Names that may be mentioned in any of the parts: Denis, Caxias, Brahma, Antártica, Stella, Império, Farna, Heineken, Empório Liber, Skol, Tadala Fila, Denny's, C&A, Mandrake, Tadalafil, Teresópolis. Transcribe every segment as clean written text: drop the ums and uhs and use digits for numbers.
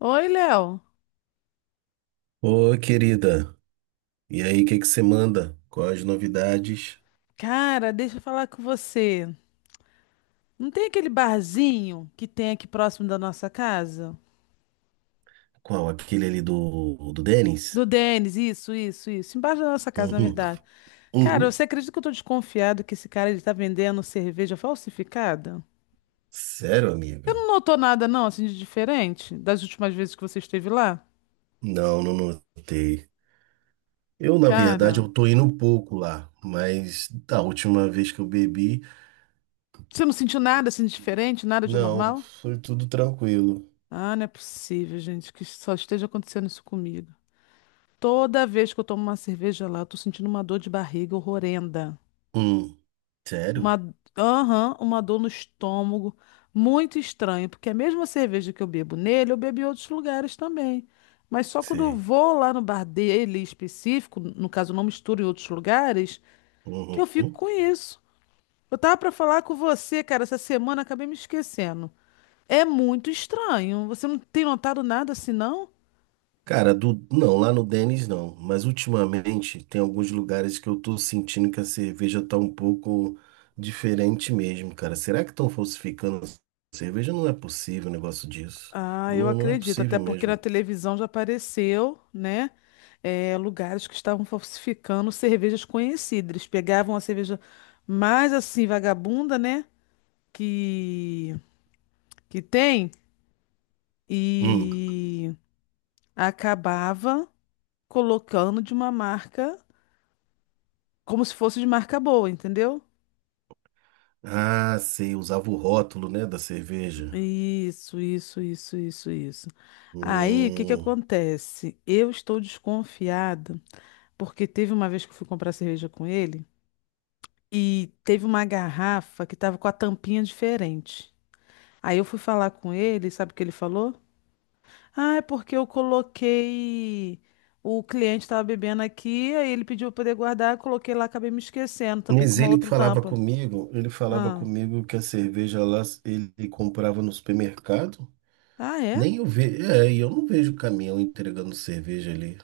Oi, Léo. Ô, querida, e aí, o que que você manda? Quais as novidades? Cara, deixa eu falar com você. Não tem aquele barzinho que tem aqui próximo da nossa casa? Qual? Aquele ali do Denis? Do Denis, isso, isso, isso. Embaixo da nossa casa, na Uhum. verdade. Cara, Uhum. você acredita que eu tô desconfiado que esse cara ele tá vendendo cerveja falsificada? Sério, Você amiga? não notou nada, não, assim, de diferente das últimas vezes que você esteve lá? Não, não notei. Eu, na verdade, Cara, eu tô indo um pouco lá, mas da última vez que eu bebi, você não sentiu nada assim de diferente, nada de não, anormal? foi tudo tranquilo. Ah, não é possível, gente, que só esteja acontecendo isso comigo. Toda vez que eu tomo uma cerveja lá, eu tô sentindo uma dor de barriga horrenda. Hum. Sério? Uma, aham, uma dor no estômago. Muito estranho, porque é a mesma cerveja que eu bebo nele, eu bebo em outros lugares também. Mas só quando eu Sei. vou lá no bar dele específico, no caso, eu não misturo em outros lugares, que eu fico Uhum. com isso. Eu tava pra falar com você, cara, essa semana acabei me esquecendo. É muito estranho. Você não tem notado nada assim, não? Cara, do... não, lá no Denny's não. Mas ultimamente tem alguns lugares que eu tô sentindo que a cerveja tá um pouco diferente mesmo, cara. Será que estão falsificando a cerveja? Não é possível um negócio disso. Ah, eu Não, não é acredito, até possível porque na mesmo. televisão já apareceu, né? Lugares que estavam falsificando cervejas conhecidas. Eles pegavam a cerveja mais assim, vagabunda, né? Que, que tem, Hum. e acabava colocando de uma marca, como se fosse de marca boa, entendeu? Ah, sei, usava o rótulo, né, da cerveja. Isso, isso, isso, isso, isso. Aí, o que que Hum. acontece? Eu estou desconfiada, porque teve uma vez que eu fui comprar cerveja com ele. E teve uma garrafa que estava com a tampinha diferente. Aí eu fui falar com ele, sabe o que ele falou? Ah, é porque eu coloquei. O cliente estava bebendo aqui, aí ele pediu para poder guardar, eu coloquei lá, acabei me esquecendo, tampei com Mas uma ele que outra falava tampa. comigo, ele falava Ah, comigo que a cerveja lá ele comprava no supermercado. ah é? Nem eu vejo, é, e eu não vejo caminhão entregando cerveja ali.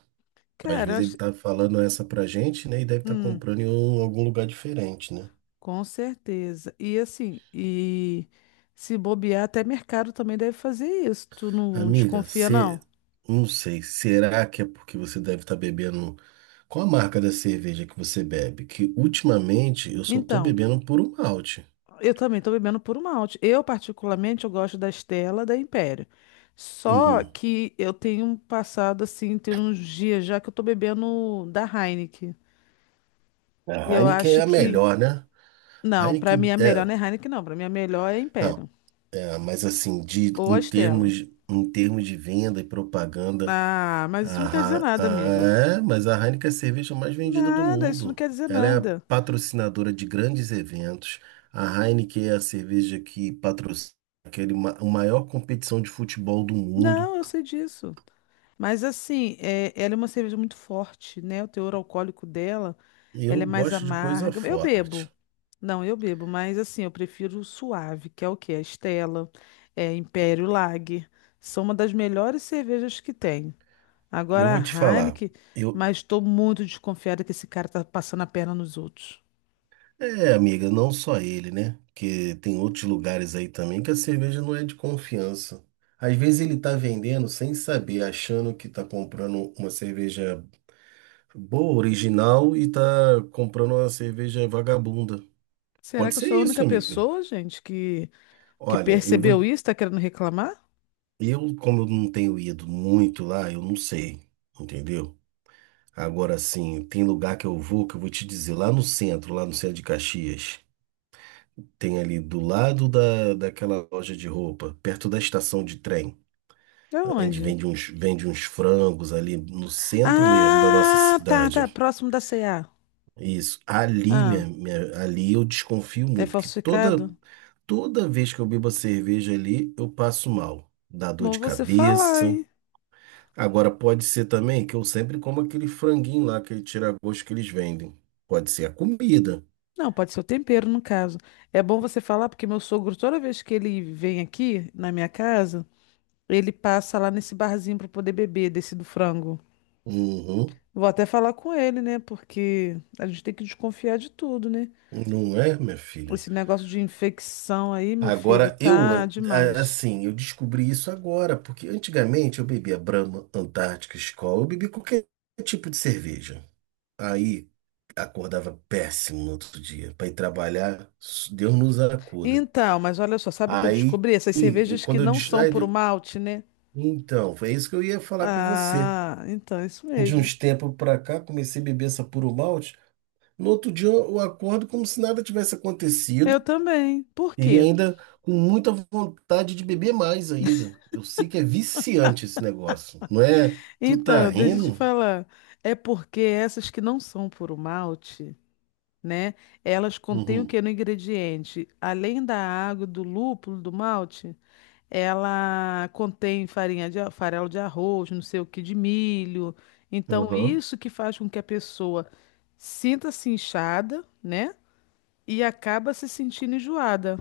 Às Cara, vezes ele tá falando essa pra gente, né? E deve estar hum, comprando algum lugar diferente, né? com certeza. E assim, e se bobear, até mercado também deve fazer isso. Tu não Amiga, desconfia, você. não? Não sei. Será que é porque você deve estar bebendo. Qual a marca da cerveja que você bebe? Que ultimamente eu só tô Então. bebendo puro malte. Eu também estou bebendo puro malte. Eu, particularmente, eu gosto da Stella da Império. Só Uhum. que eu tenho passado, assim, tem uns dias já que eu estou bebendo da Heineken. A E eu Heineken é acho a que... melhor, né? Não, para Heineken mim a melhor é. não é Heineken, não. Para mim a melhor é Não, Império. é, mas assim, Ou a Stella. Em termos de venda e propaganda. Ah, mas isso A não quer dizer Ha- nada, amigo. ah, É, mas a Heineken é a cerveja mais vendida do Nada, isso não mundo. quer dizer Ela é a nada. patrocinadora de grandes eventos. A Heineken é a cerveja que patrocina a maior competição de futebol do mundo. Não, eu sei disso. Mas assim, é, ela é uma cerveja muito forte, né? O teor alcoólico dela, Eu ela é mais gosto de coisa amarga. Eu bebo. forte. Não, eu bebo, mas assim, eu prefiro o suave, que é o quê? A Stella, é Império Lager. São uma das melhores cervejas que tem. Eu Agora vou te a falar. Heineken, Eu, mas estou muito desconfiada que esse cara tá passando a perna nos outros. é, amiga, não só ele, né? Porque tem outros lugares aí também que a cerveja não é de confiança. Às vezes ele tá vendendo sem saber, achando que tá comprando uma cerveja boa, original e tá comprando uma cerveja vagabunda. Será Pode que eu ser sou a isso, única amiga. pessoa, gente, que Olha, eu vou. percebeu isso, tá querendo reclamar? Eu, como eu não tenho ido muito lá, eu não sei, entendeu? Agora sim, tem lugar que eu vou te dizer, lá no centro de Caxias, tem ali do lado daquela loja de roupa, perto da estação de trem. É A gente onde? Vende uns frangos ali no centro mesmo da nossa Ah, tá, tá, cidade. próximo da C&A. Isso. Ali, Ah, ali eu desconfio é muito, que toda. falsificado? Toda vez que eu bebo a cerveja ali, eu passo mal. Dá dor Bom de você falar, cabeça. hein? Agora, pode ser também que eu sempre como aquele franguinho lá, aquele tira-gosto que eles vendem. Pode ser a comida. Não, pode ser o tempero, no caso. É bom você falar, porque meu sogro, toda vez que ele vem aqui na minha casa, ele passa lá nesse barzinho para poder beber desse do frango. Uhum. Vou até falar com ele, né? Porque a gente tem que desconfiar de tudo, né? Não é, minha filha? Esse negócio de infecção aí, meu filho, Agora, tá demais. assim, eu descobri isso agora, porque antigamente eu bebia Brahma, Antártica, Skol, eu bebia qualquer tipo de cerveja. Aí, acordava péssimo no outro dia. Para ir trabalhar, Deus nos acuda. Então, mas olha só, sabe o que eu Aí, descobri? Essas cervejas que quando eu não disse, são puro aí malte, né? então, foi isso que eu ia falar com você. Ah, então, isso De mesmo. uns tempos pra cá, comecei a beber essa puro malte. No outro dia, eu acordo como se nada tivesse Eu acontecido também. Por e quê? ainda com muita vontade de beber mais ainda. Eu sei que é viciante esse negócio, não é? Tu tá Então, deixa eu te rindo? falar. É porque essas que não são puro malte, né? Elas contêm o Uhum. que no ingrediente? Além da água, do lúpulo, do malte, ela contém farinha de farelo de arroz, não sei o que, de milho. Então, Uhum. isso que faz com que a pessoa sinta-se inchada, né? E acaba se sentindo enjoada.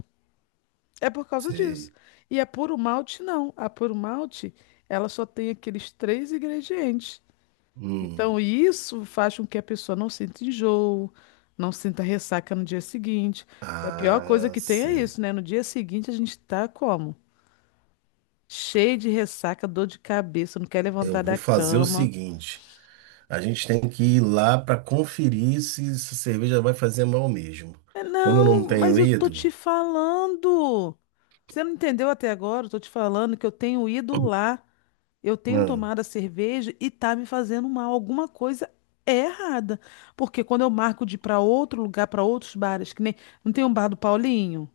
É por causa disso. Sei. E a puro malte, não. A puro malte, ela só tem aqueles três ingredientes. Hum. Então, isso faz com que a pessoa não sinta enjoo, não sinta ressaca no dia seguinte. Que a pior coisa Ah, que tem é sei. isso, né? No dia seguinte a gente tá como? Cheio de ressaca, dor de cabeça, não quer Eu levantar da vou fazer o cama. seguinte. A gente tem que ir lá para conferir se essa cerveja vai fazer mal mesmo. É, Como eu não não, mas tenho eu tô ido, te falando. Você não entendeu até agora? Eu tô te falando que eu tenho ido lá, eu tenho não, tomado a cerveja e tá me fazendo mal. Alguma coisa é errada. Porque quando eu marco de ir pra outro lugar, pra outros bares, que nem. Não tem um bar do Paulinho?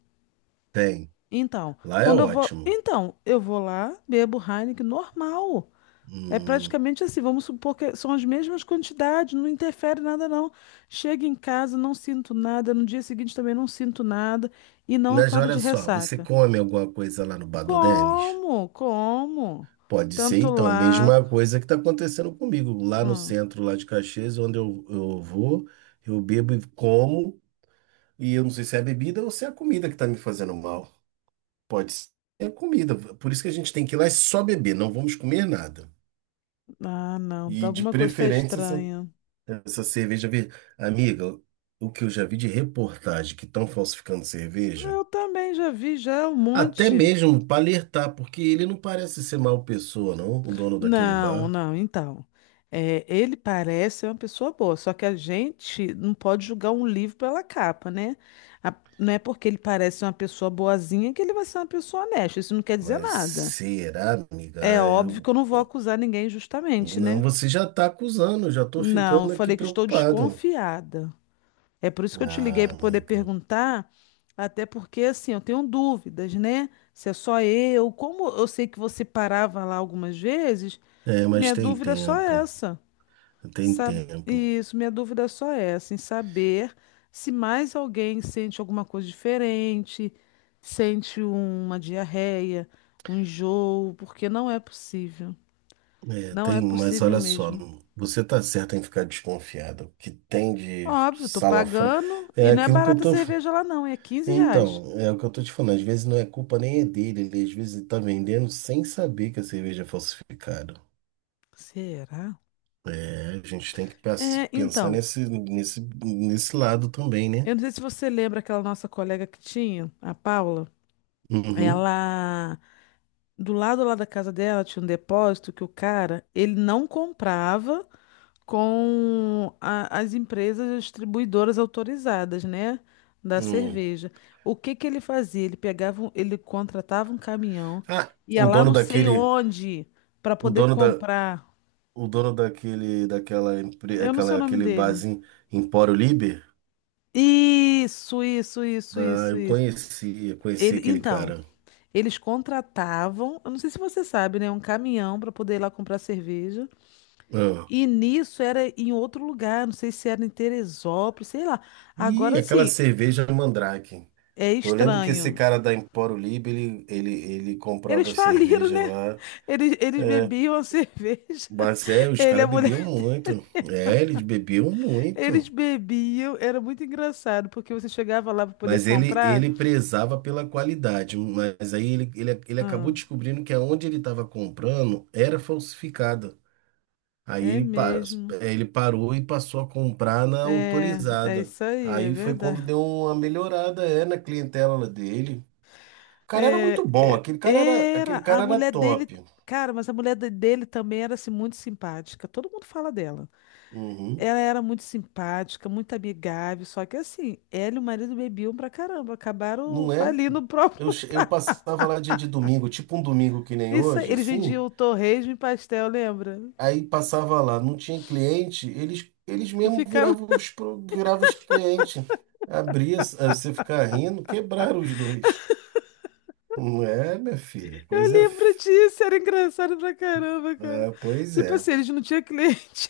tem. Então, Lá é quando eu vou, ótimo. então, eu vou lá, bebo Heineken normal. É Hum, praticamente assim, vamos supor que são as mesmas quantidades, não interfere nada não. Chego em casa, não sinto nada, no dia seguinte também não sinto nada e não mas acordo olha de só, você ressaca. come alguma coisa lá no Bar do Denis? Como? Como? Pode ser, Tanto então, a lá. mesma coisa que está acontecendo comigo. Lá no Hum. centro, lá de Caxias, onde eu vou, eu bebo e como, e eu não sei se é a bebida ou se é a comida que está me fazendo mal. Pode ser a comida. Por isso que a gente tem que ir lá e só beber, não vamos comer nada. Ah, não, E de alguma coisa está preferência estranha. essa cerveja verde. Amiga, o que eu já vi de reportagem que estão falsificando cerveja, Eu também já vi já um até monte. mesmo para alertar, porque ele não parece ser mal pessoa, não, o dono daquele Não, bar. não, então. É, ele parece ser uma pessoa boa, só que a gente não pode julgar um livro pela capa, né? Não é porque ele parece ser uma pessoa boazinha que ele vai ser uma pessoa honesta, isso não quer dizer Mas nada. será, amiga? É Ah, óbvio que eu... eu não vou acusar ninguém injustamente, Não, né? você já tá acusando, eu já tô Não, eu ficando aqui falei que estou preocupado. desconfiada. É por isso que eu te liguei Ah, para poder amiga. perguntar, até porque, assim, eu tenho dúvidas, né? Se é só eu, como eu sei que você parava lá algumas vezes, É, mas minha tem dúvida é só tempo. essa. Tem tempo. Isso, minha dúvida só é, assim, saber se mais alguém sente alguma coisa diferente, sente uma diarreia, um enjoo, porque não é possível. É, Não é tem, mas possível olha só, mesmo. você tá certo em ficar desconfiado. O que tem de Óbvio, tô salafra pagando e é não é aquilo que eu barata a tô. cerveja lá não, é R$ 15. Então, é o que eu tô te falando. Às vezes não é culpa nem é dele, ele às vezes tá vendendo sem saber que a cerveja é falsificada. Será? É, a gente tem que É, pensar então, nesse, nesse lado também, né? eu não sei se você lembra aquela nossa colega que tinha, a Paula. Uhum. Ela, do lado lá da casa dela tinha um depósito que o cara, ele não comprava com as empresas distribuidoras autorizadas, né, da Hum. cerveja. O que que ele fazia? Ele pegava, ele contratava um caminhão, Ah, ia o lá dono não sei daquele, onde para o poder dono da, comprar. o dono daquele, daquela, empre- Eu não sei aquela, o nome aquele dele. barzinho Empório Liber. Isso, isso, isso, Ah, isso, eu isso. conheci, eu conheci Ele, aquele então, cara. eles contratavam, eu não sei se você sabe, né, um caminhão para poder ir lá comprar cerveja. Ah, E nisso era em outro lugar, não sei se era em Teresópolis, sei lá. e Agora aquela sim, cerveja Mandrake. é Eu lembro que estranho. esse cara da Empório Libre, ele Eles comprava faliram, cerveja né? lá. Eles É, bebiam a cerveja. mas é, os Ele, e a caras bebiam mulher, muito. É, eles bebiam eles muito. bebiam. Era muito engraçado, porque você chegava lá para poder Mas ele, comprar. ele prezava pela qualidade. Mas aí ele Ah, acabou descobrindo que aonde ele estava comprando era falsificada. Aí é mesmo. ele parou e passou a comprar na É, é autorizada. isso aí, é Aí foi quando verdade. deu uma melhorada, é, na clientela dele. O cara era É, muito bom, é, era aquele a cara era mulher dele. top. Cara, mas a mulher dele também era assim, muito simpática. Todo mundo fala dela. Uhum. Ela era muito simpática, muito amigável. Só que assim, ela e o marido bebiam pra caramba. Acabaram Não é? falindo o próprio. Eu passava lá dia de domingo, tipo um domingo que nem Isso aí, hoje, eles assim. vendiam torresmo e pastel, lembra? Aí passava lá, não tinha cliente, eles mesmo Ficava. viravam os, pro- viravam os clientes. Abria, você ficar rindo, quebraram os dois. Não é, minha filha? Eu lembro disso, era engraçado pra caramba, cara. Ah, pois Tipo é. assim, eles não tinham cliente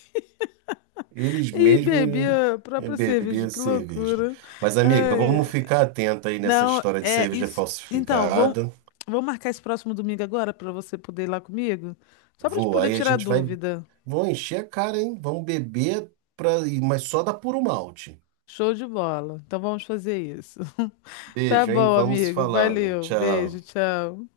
Eles e mesmos bebia a é, própria cerveja, bebiam que cerveja. loucura. Mas, amiga, vamos Ai, ficar atenta aí nessa não, história de é cerveja isso. Então, vamos, falsificada. vamos marcar esse próximo domingo agora pra você poder ir lá comigo? Só pra te Vou, poder aí a tirar gente vai. dúvida. Vão encher a cara, hein? Vamos beber, pra... mas só da puro malte. Show de bola. Então vamos fazer isso. Tá Beijo, hein? bom, Vamos amigo. falando. Valeu. Tchau. Beijo, tchau.